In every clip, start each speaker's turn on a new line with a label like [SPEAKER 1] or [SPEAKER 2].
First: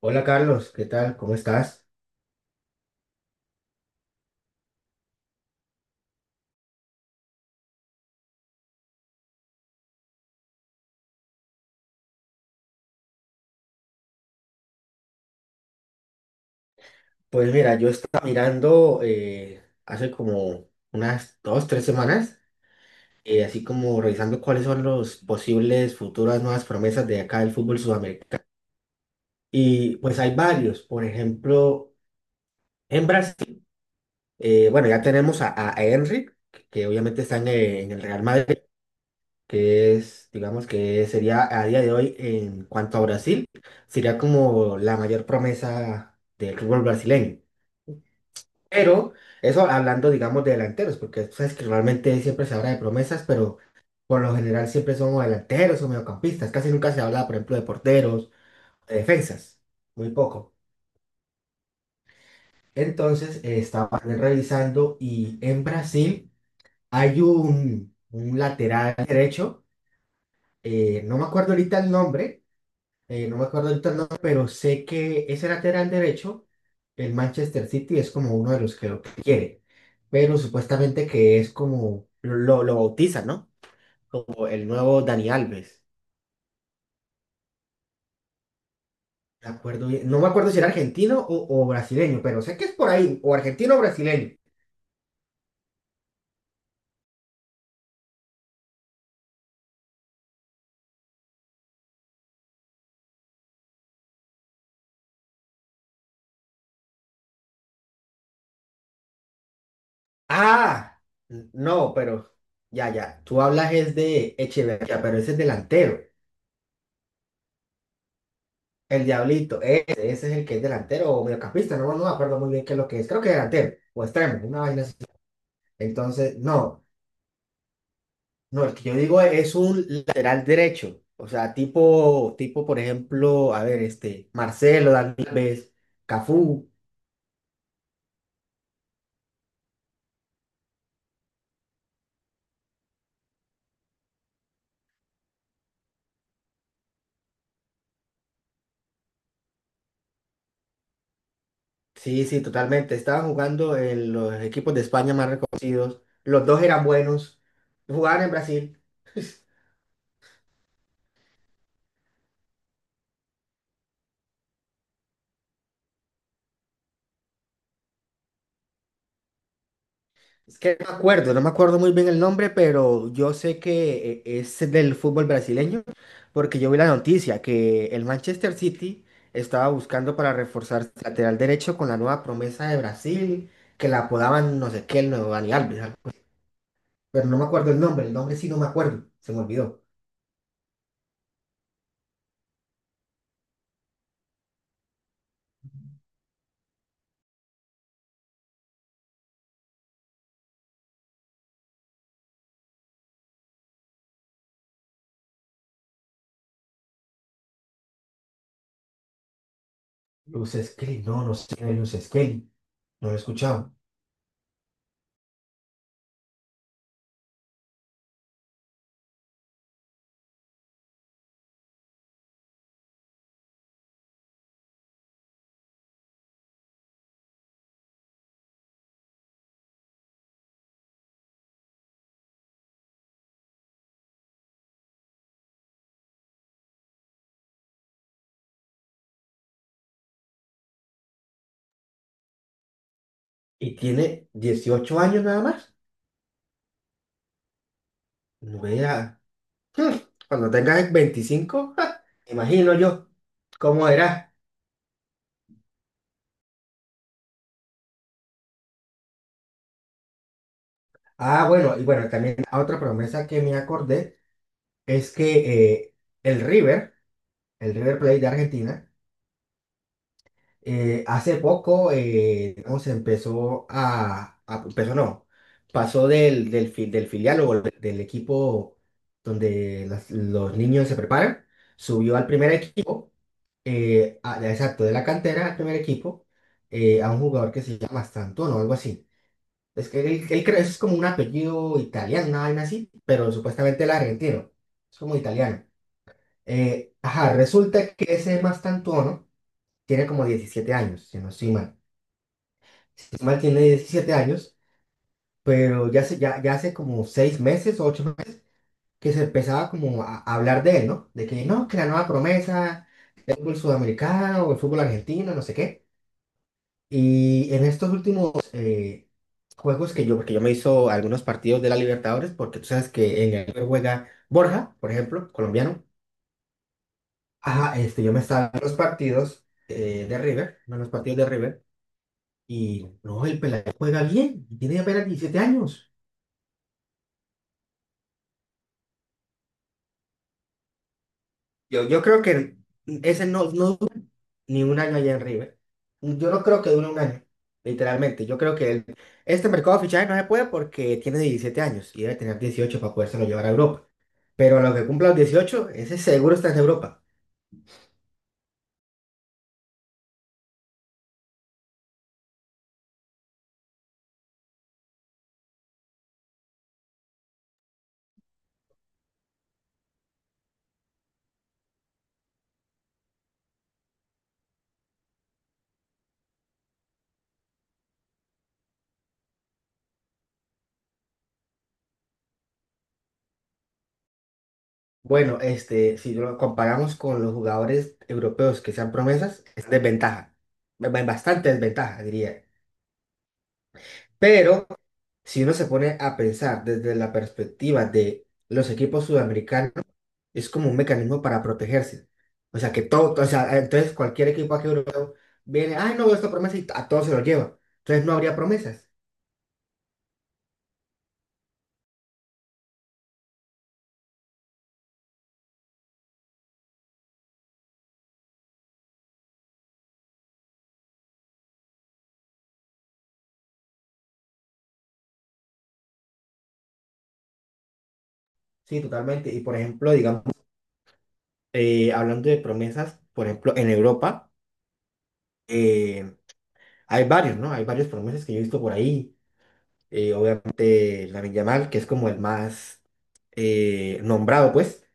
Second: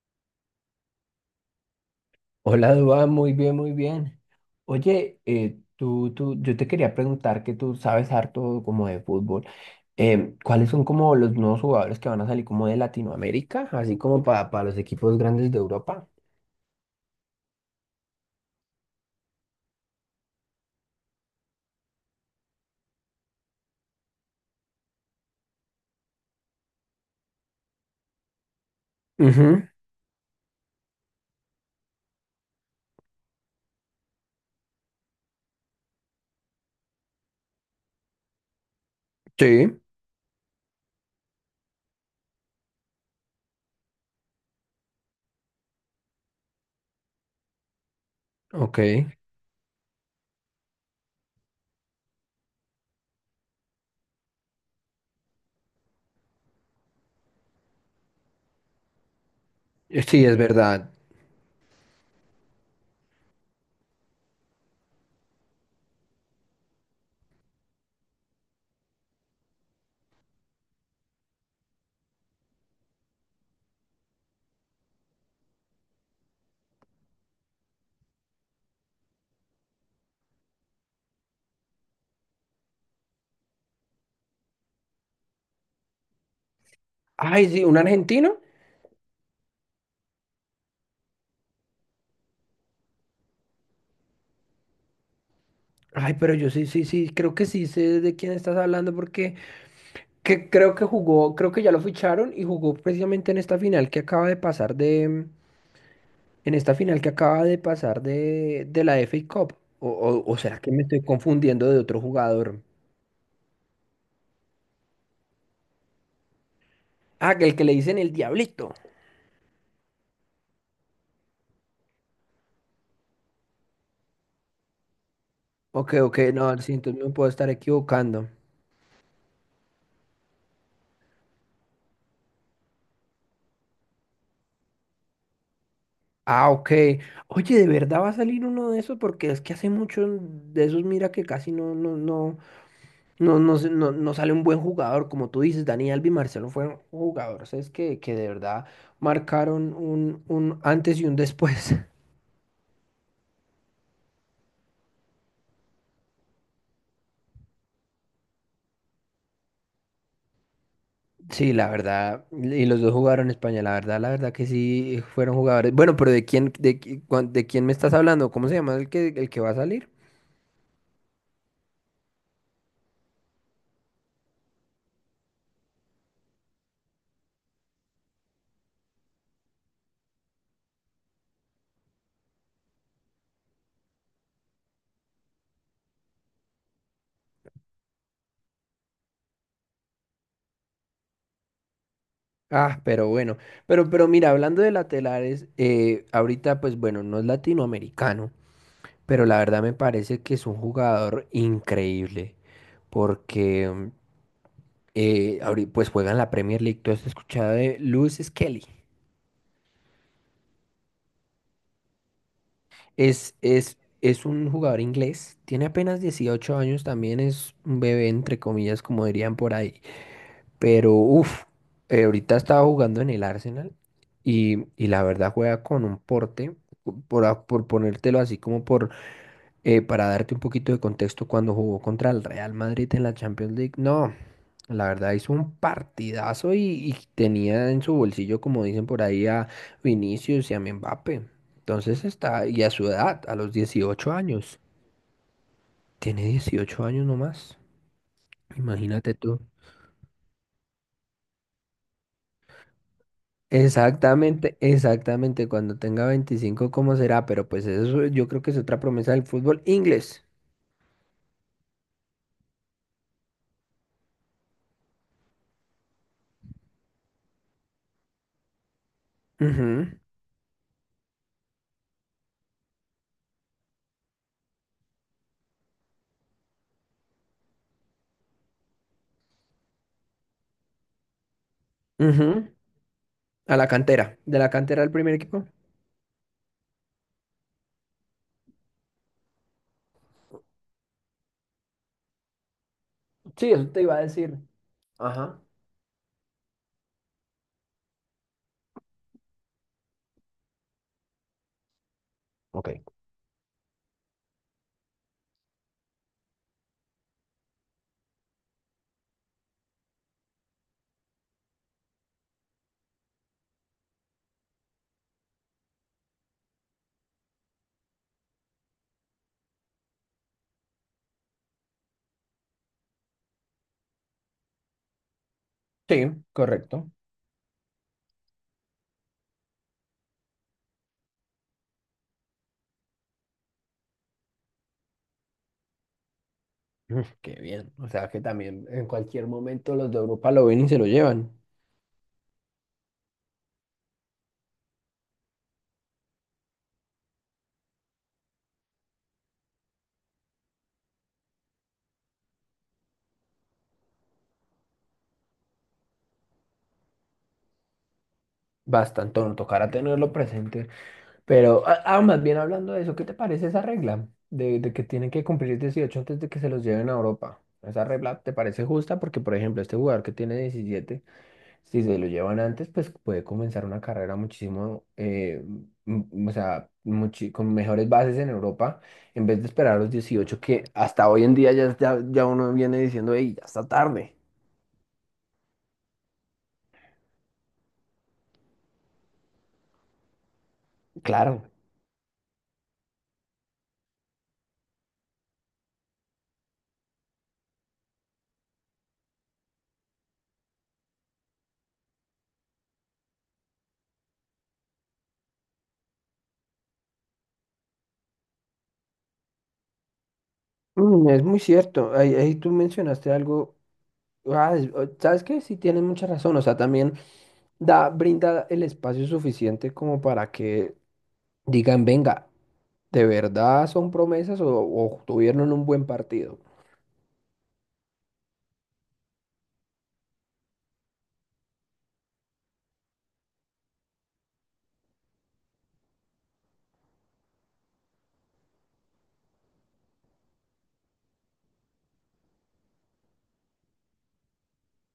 [SPEAKER 1] Hola Carlos, ¿qué tal? ¿Cómo estás?
[SPEAKER 2] Hola, Dua, muy bien, muy bien. Oye, yo te quería preguntar que tú sabes harto como de fútbol. ¿Cuáles son como los nuevos jugadores que van a salir como de Latinoamérica, así como para los equipos grandes de Europa?
[SPEAKER 1] Pues mira, yo estaba mirando hace como unas dos, tres semanas, así como revisando cuáles son los posibles futuras nuevas promesas de acá del fútbol sudamericano.
[SPEAKER 2] Ujú,
[SPEAKER 1] Y pues hay varios, por ejemplo, en Brasil, bueno, ya tenemos a, a Henry, que obviamente está en el Real Madrid,
[SPEAKER 2] sí,
[SPEAKER 1] que es, digamos que sería a día de hoy en cuanto a Brasil, sería como la mayor promesa del fútbol brasileño.
[SPEAKER 2] ok.
[SPEAKER 1] Pero eso hablando, digamos, de delanteros, porque tú sabes que normalmente siempre se habla de promesas, pero por lo general siempre son o delanteros o mediocampistas. Casi nunca se habla, por ejemplo, de porteros, de defensas, muy
[SPEAKER 2] Sí, es
[SPEAKER 1] poco.
[SPEAKER 2] verdad.
[SPEAKER 1] Entonces, estaba revisando y en Brasil hay un lateral derecho, no me acuerdo ahorita el nombre, no me acuerdo ahorita el nombre, pero sé que ese lateral derecho, el Manchester City es como uno de los que lo quiere, pero supuestamente que es como lo bautizan, ¿no? Como el nuevo Dani Alves.
[SPEAKER 2] Ay, sí, un argentino.
[SPEAKER 1] No me acuerdo si era argentino o brasileño, pero sé que es por ahí, o argentino o brasileño.
[SPEAKER 2] Ay, pero yo sí, sí, sí, creo que sí sé de quién estás hablando porque que creo que jugó, creo que ya lo ficharon y jugó precisamente en esta final que acaba de pasar de, en esta final que acaba de pasar de la FA Cup. O será que me
[SPEAKER 1] Ah,
[SPEAKER 2] estoy confundiendo de
[SPEAKER 1] no,
[SPEAKER 2] otro
[SPEAKER 1] pero
[SPEAKER 2] jugador.
[SPEAKER 1] ya, ya, tú hablas es de Echeverría, pero ese es delantero,
[SPEAKER 2] Ah, que el que le dicen el Diablito.
[SPEAKER 1] el Diablito, ese, es el que es delantero o mediocampista, no, no me acuerdo muy bien qué es lo que es, creo que delantero o extremo, una vaina así.
[SPEAKER 2] Ok, ok,
[SPEAKER 1] Entonces,
[SPEAKER 2] no, sí,
[SPEAKER 1] no,
[SPEAKER 2] entonces me puedo estar equivocando.
[SPEAKER 1] no, el que yo digo es un lateral derecho. O sea, tipo, por ejemplo, a ver, este, Marcelo, Dani Alves,
[SPEAKER 2] Ah,
[SPEAKER 1] Cafú.
[SPEAKER 2] ok. Oye, ¿de verdad va a salir uno de esos? Porque es que hace mucho de esos, mira que casi no sale un buen jugador. Como tú dices, Dani Alves y Marcelo fueron jugadores, es que de verdad marcaron un antes y un después.
[SPEAKER 1] Sí, sí, totalmente. Estaban jugando en los equipos de España más reconocidos. Los dos eran buenos. Jugaban en Brasil.
[SPEAKER 2] Sí, la verdad, y los dos jugaron España, la verdad que sí fueron jugadores. Bueno, pero ¿de quién, de, qui- cuan- de quién me estás hablando? ¿Cómo se llama el que va a salir?
[SPEAKER 1] Es que no me acuerdo, No me acuerdo muy bien el nombre, pero yo sé que es del fútbol brasileño, porque yo vi la noticia que el Manchester City estaba buscando para reforzar su lateral derecho con la nueva promesa de Brasil, que la apodaban no sé qué, el nuevo Dani Alves, algo. Pero no me acuerdo el nombre sí no me acuerdo, se me olvidó.
[SPEAKER 2] Ah, pero bueno, pero mira, hablando de laterales, ahorita pues bueno, no es latinoamericano, pero la verdad me parece que es un jugador increíble, porque pues juega en la Premier League. ¿Tú has escuchado de Lewis Skelly?
[SPEAKER 1] Luz Skelly, no, no sé, Luz Skelly, no lo he
[SPEAKER 2] Es,
[SPEAKER 1] escuchado.
[SPEAKER 2] es, es un jugador inglés, tiene apenas 18 años, también es un bebé, entre comillas, como dirían por ahí. Pero, uff, ahorita estaba jugando en el Arsenal y, la verdad juega con un porte, por ponértelo así como para darte un poquito de contexto. Cuando jugó contra el Real Madrid en la Champions League, no, la verdad hizo un partidazo y tenía en su bolsillo, como dicen por ahí, a Vinicius y a Mbappé. Y a su edad, a los
[SPEAKER 1] Y
[SPEAKER 2] 18
[SPEAKER 1] tiene
[SPEAKER 2] años,
[SPEAKER 1] 18 años nada más,
[SPEAKER 2] tiene 18 años nomás,
[SPEAKER 1] no
[SPEAKER 2] imagínate
[SPEAKER 1] era.
[SPEAKER 2] tú.
[SPEAKER 1] Hmm, Cuando tengas 25, ja, imagino yo cómo era.
[SPEAKER 2] Exactamente, exactamente, cuando tenga 25, ¿cómo será? Pero pues eso yo creo que es otra promesa del fútbol inglés.
[SPEAKER 1] Ah, bueno, y bueno, también otra promesa que me acordé es que el River, el River Plate de Argentina,
[SPEAKER 2] Ujú,
[SPEAKER 1] hace poco, digamos, empezó a- empezó no, pasó del filial o del equipo donde los niños se preparan, subió al
[SPEAKER 2] ujú.
[SPEAKER 1] primer equipo,
[SPEAKER 2] A la cantera, de la cantera
[SPEAKER 1] exacto,
[SPEAKER 2] al
[SPEAKER 1] de la
[SPEAKER 2] primer equipo.
[SPEAKER 1] cantera al primer equipo, a un jugador que se llama Santón o algo así. Es que él creo es como un apellido italiano, una vaina así, pero
[SPEAKER 2] Sí, eso te
[SPEAKER 1] supuestamente él es
[SPEAKER 2] iba a decir.
[SPEAKER 1] argentino. Es como
[SPEAKER 2] Ajá.
[SPEAKER 1] italiano. Ajá, resulta que ese Mastantuono tiene como 17 años, si no estoy mal.
[SPEAKER 2] Ok.
[SPEAKER 1] Si no estoy mal, tiene 17 años, pero ya hace como 6 meses o 8 meses que se empezaba como a hablar de él, ¿no? De que no, que la nueva promesa del fútbol sudamericano o el fútbol argentino, no sé qué. Y en estos últimos juegos que yo, porque yo me hizo algunos partidos de la Libertadores, porque tú sabes que en el River juega Borja, por ejemplo, colombiano.
[SPEAKER 2] Sí, correcto.
[SPEAKER 1] Ajá, este, yo me estaba en los partidos en los partidos de River, y no, el pelado juega bien, y tiene apenas 17 años.
[SPEAKER 2] Mm, qué bien. O sea que también en cualquier momento los de Europa lo ven y se lo llevan.
[SPEAKER 1] Yo creo que ese no, no duró ni un año allá en River. Yo no creo que dure un año, literalmente. Yo creo que este mercado de fichajes no se puede porque tiene 17 años y debe tener 18 para podérselo llevar a Europa. Pero a lo que cumpla los 18 ese seguro está en Europa.
[SPEAKER 2] Bastante, no tocará tenerlo presente. Pero, más bien hablando de eso, ¿qué te parece esa regla de que tienen que cumplir 18 antes de que se los lleven a Europa? ¿Esa regla te parece justa? Porque, por ejemplo, este jugador que tiene 17. Si se lo llevan antes, pues puede comenzar una carrera muchísimo, o sea, con mejores bases en Europa, en vez de esperar a los 18, que hasta hoy en día ya uno viene diciendo, hey, ya está tarde.
[SPEAKER 1] Bueno, este, si lo comparamos con los jugadores europeos que sean promesas, es desventaja,
[SPEAKER 2] Claro.
[SPEAKER 1] bastante desventaja, diría. Pero si uno se pone a pensar desde la perspectiva de los equipos sudamericanos, es como un mecanismo para protegerse. O sea, que todo, o sea, entonces cualquier equipo aquí europeo viene, ay, no veo esta promesa y a todos se lo lleva. Entonces no habría promesas.
[SPEAKER 2] Mm, es muy cierto. Ahí tú mencionaste algo. Ah, ¿sabes qué? Sí, tienes mucha razón. O sea, también da, brinda el espacio suficiente como para que digan, venga, ¿de verdad son promesas o tuvieron un buen partido?
[SPEAKER 1] Sí, totalmente. Y por ejemplo, digamos, hablando de promesas, por ejemplo, en Europa. eh, Hay varios, ¿no? Hay varios promesas que yo he visto por ahí. Obviamente, Lamine Yamal, que es como el más nombrado, pues,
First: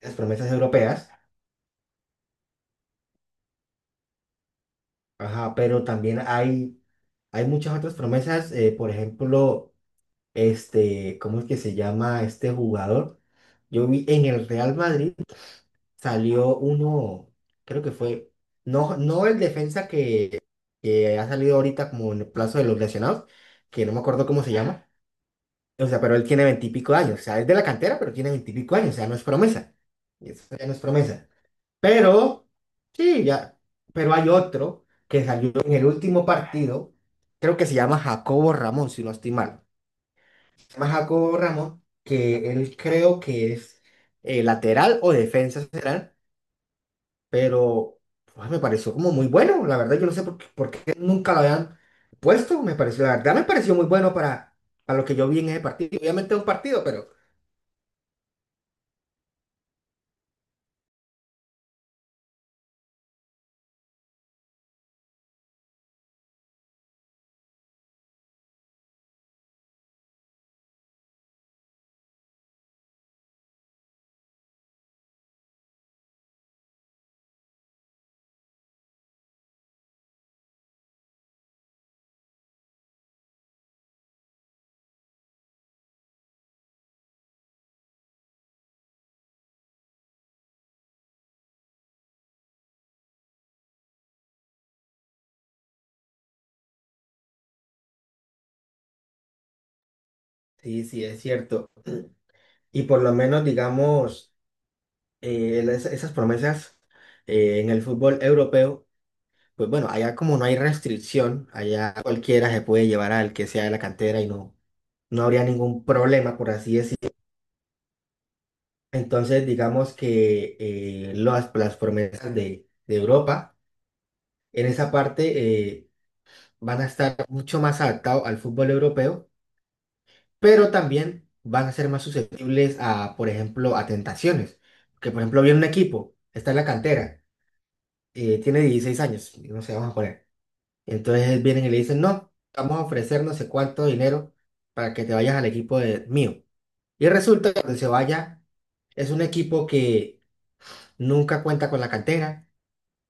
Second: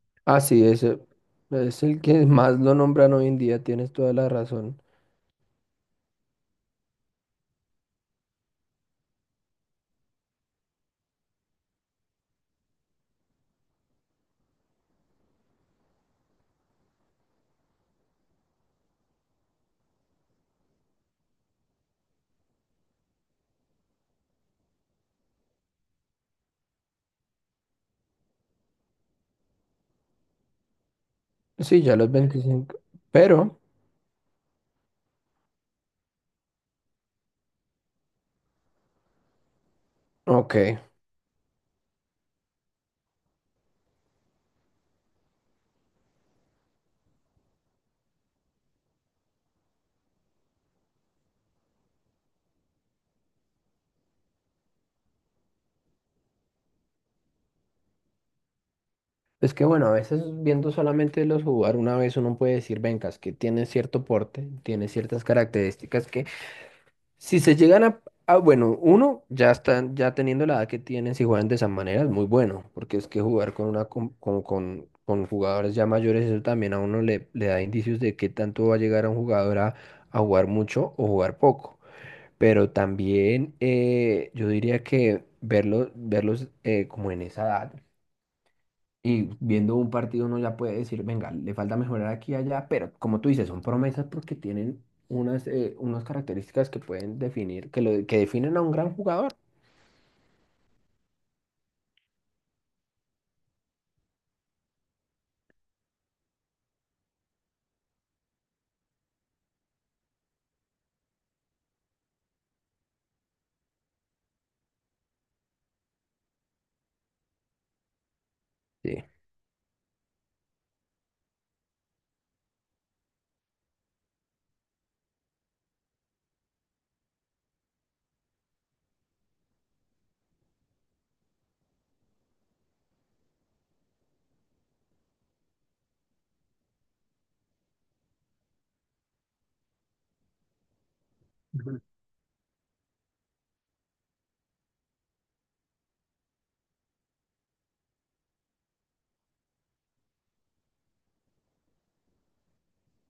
[SPEAKER 1] las
[SPEAKER 2] Ah,
[SPEAKER 1] promesas
[SPEAKER 2] sí, ese
[SPEAKER 1] europeas.
[SPEAKER 2] es el que más lo nombran hoy en día, tienes toda la razón.
[SPEAKER 1] Ajá, pero también hay muchas otras promesas. Por ejemplo, este, ¿cómo es que se llama este jugador? Yo vi en el Real Madrid salió uno, creo que fue, no, no el defensa que ha salido ahorita como en el plazo de los lesionados, que no me acuerdo cómo se llama. O sea, pero él tiene veintipico de años. O sea, es de la cantera, pero tiene veintipico años. O sea, no es promesa. Y eso ya no es promesa.
[SPEAKER 2] Sí, ya los
[SPEAKER 1] Pero,
[SPEAKER 2] 25.
[SPEAKER 1] sí, ya.
[SPEAKER 2] pero,
[SPEAKER 1] Pero hay otro que salió en el último partido. Creo que se llama Jacobo Ramón, si no estoy mal. Se
[SPEAKER 2] ok.
[SPEAKER 1] llama Jacobo Ramón, que él creo que es lateral o defensa central, pero pues, me pareció como muy bueno. La verdad, yo no sé por qué nunca lo habían puesto. Me pareció, la verdad, me pareció muy bueno para, lo que yo vi en ese partido. Obviamente es un partido, pero.
[SPEAKER 2] Es que bueno, a veces viendo solamente los jugar una vez uno puede decir, vengas, que tiene cierto porte, tiene ciertas características que si se llegan a, bueno, uno ya están, ya teniendo la edad que tienen, si juegan de esa manera es muy bueno, porque es que jugar con una com- con jugadores ya mayores, eso también a uno le da indicios de qué tanto va a llegar a un jugador a jugar mucho o jugar poco. Pero también yo diría que verlos, como en esa edad y viendo un partido uno ya puede decir, venga, le falta mejorar aquí y allá, pero como tú dices, son promesas porque tienen unas, unas características que pueden definir, que, lo, que definen a un gran jugador.
[SPEAKER 1] Sí, sí, es cierto. Y por lo menos, digamos, esas promesas en el fútbol europeo, pues bueno, allá como no hay restricción, allá cualquiera se puede llevar al que sea de la cantera y no, no habría ningún problema, por así decirlo.
[SPEAKER 2] Sí.
[SPEAKER 1] Entonces, digamos que las promesas de Europa en esa parte van a estar mucho más adaptados al fútbol europeo pero también van a ser más susceptibles a, por ejemplo, a tentaciones. Que, por ejemplo, viene un equipo, está en la cantera, tiene 16 años, no sé, vamos a poner. Entonces vienen y le
[SPEAKER 2] Ujú.
[SPEAKER 1] dicen, no, vamos a ofrecer no sé cuánto dinero para que te vayas al equipo de, mío. Y resulta que cuando se vaya, es un equipo que nunca cuenta con la cantera,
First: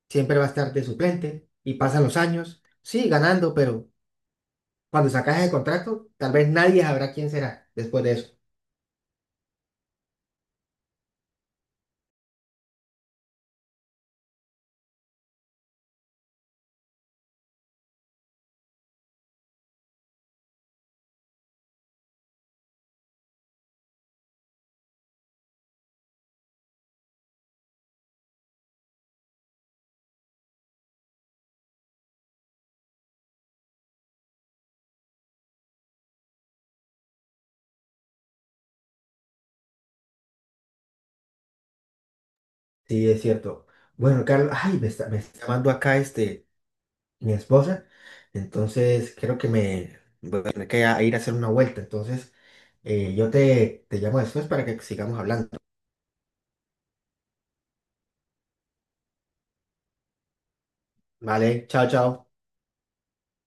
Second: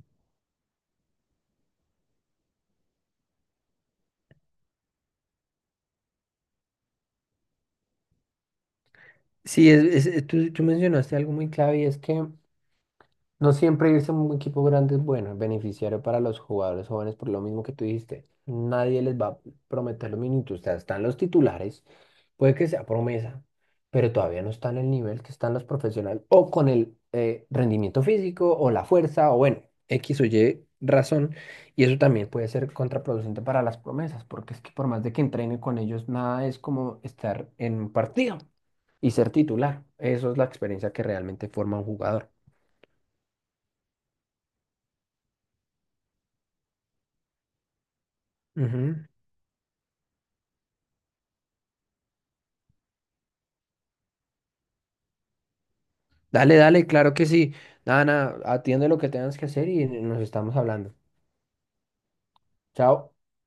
[SPEAKER 1] siempre va a estar de suplente y pasan los años, sí, ganando, pero cuando sacas el contrato, tal vez nadie sabrá quién será después de eso.
[SPEAKER 2] Tú mencionaste algo muy clave, y es que no siempre irse a un equipo grande es bueno, es beneficiario para los jugadores jóvenes por lo mismo que tú dijiste. Nadie les va a prometer los minutos. O sea, están los titulares, puede que sea promesa, pero todavía no están en el nivel que están los profesionales o con el rendimiento físico o la fuerza o bueno, X o Y razón. Y eso también puede ser contraproducente para las promesas, porque es que por más de que entrenen con ellos, nada es como estar en un partido y ser titular. Eso es la experiencia que realmente forma un jugador.
[SPEAKER 1] Sí, es cierto. Bueno, Carlos, ay, me está llamando acá este, mi esposa.
[SPEAKER 2] Ujú.
[SPEAKER 1] Entonces, creo que me voy a tener que ir a hacer una vuelta. Entonces, yo te llamo después para que sigamos hablando.
[SPEAKER 2] Dale, dale, claro que sí. Nada, nada, atiende lo que tengas que hacer y nos estamos hablando.
[SPEAKER 1] Vale, chao, chao.
[SPEAKER 2] Chao.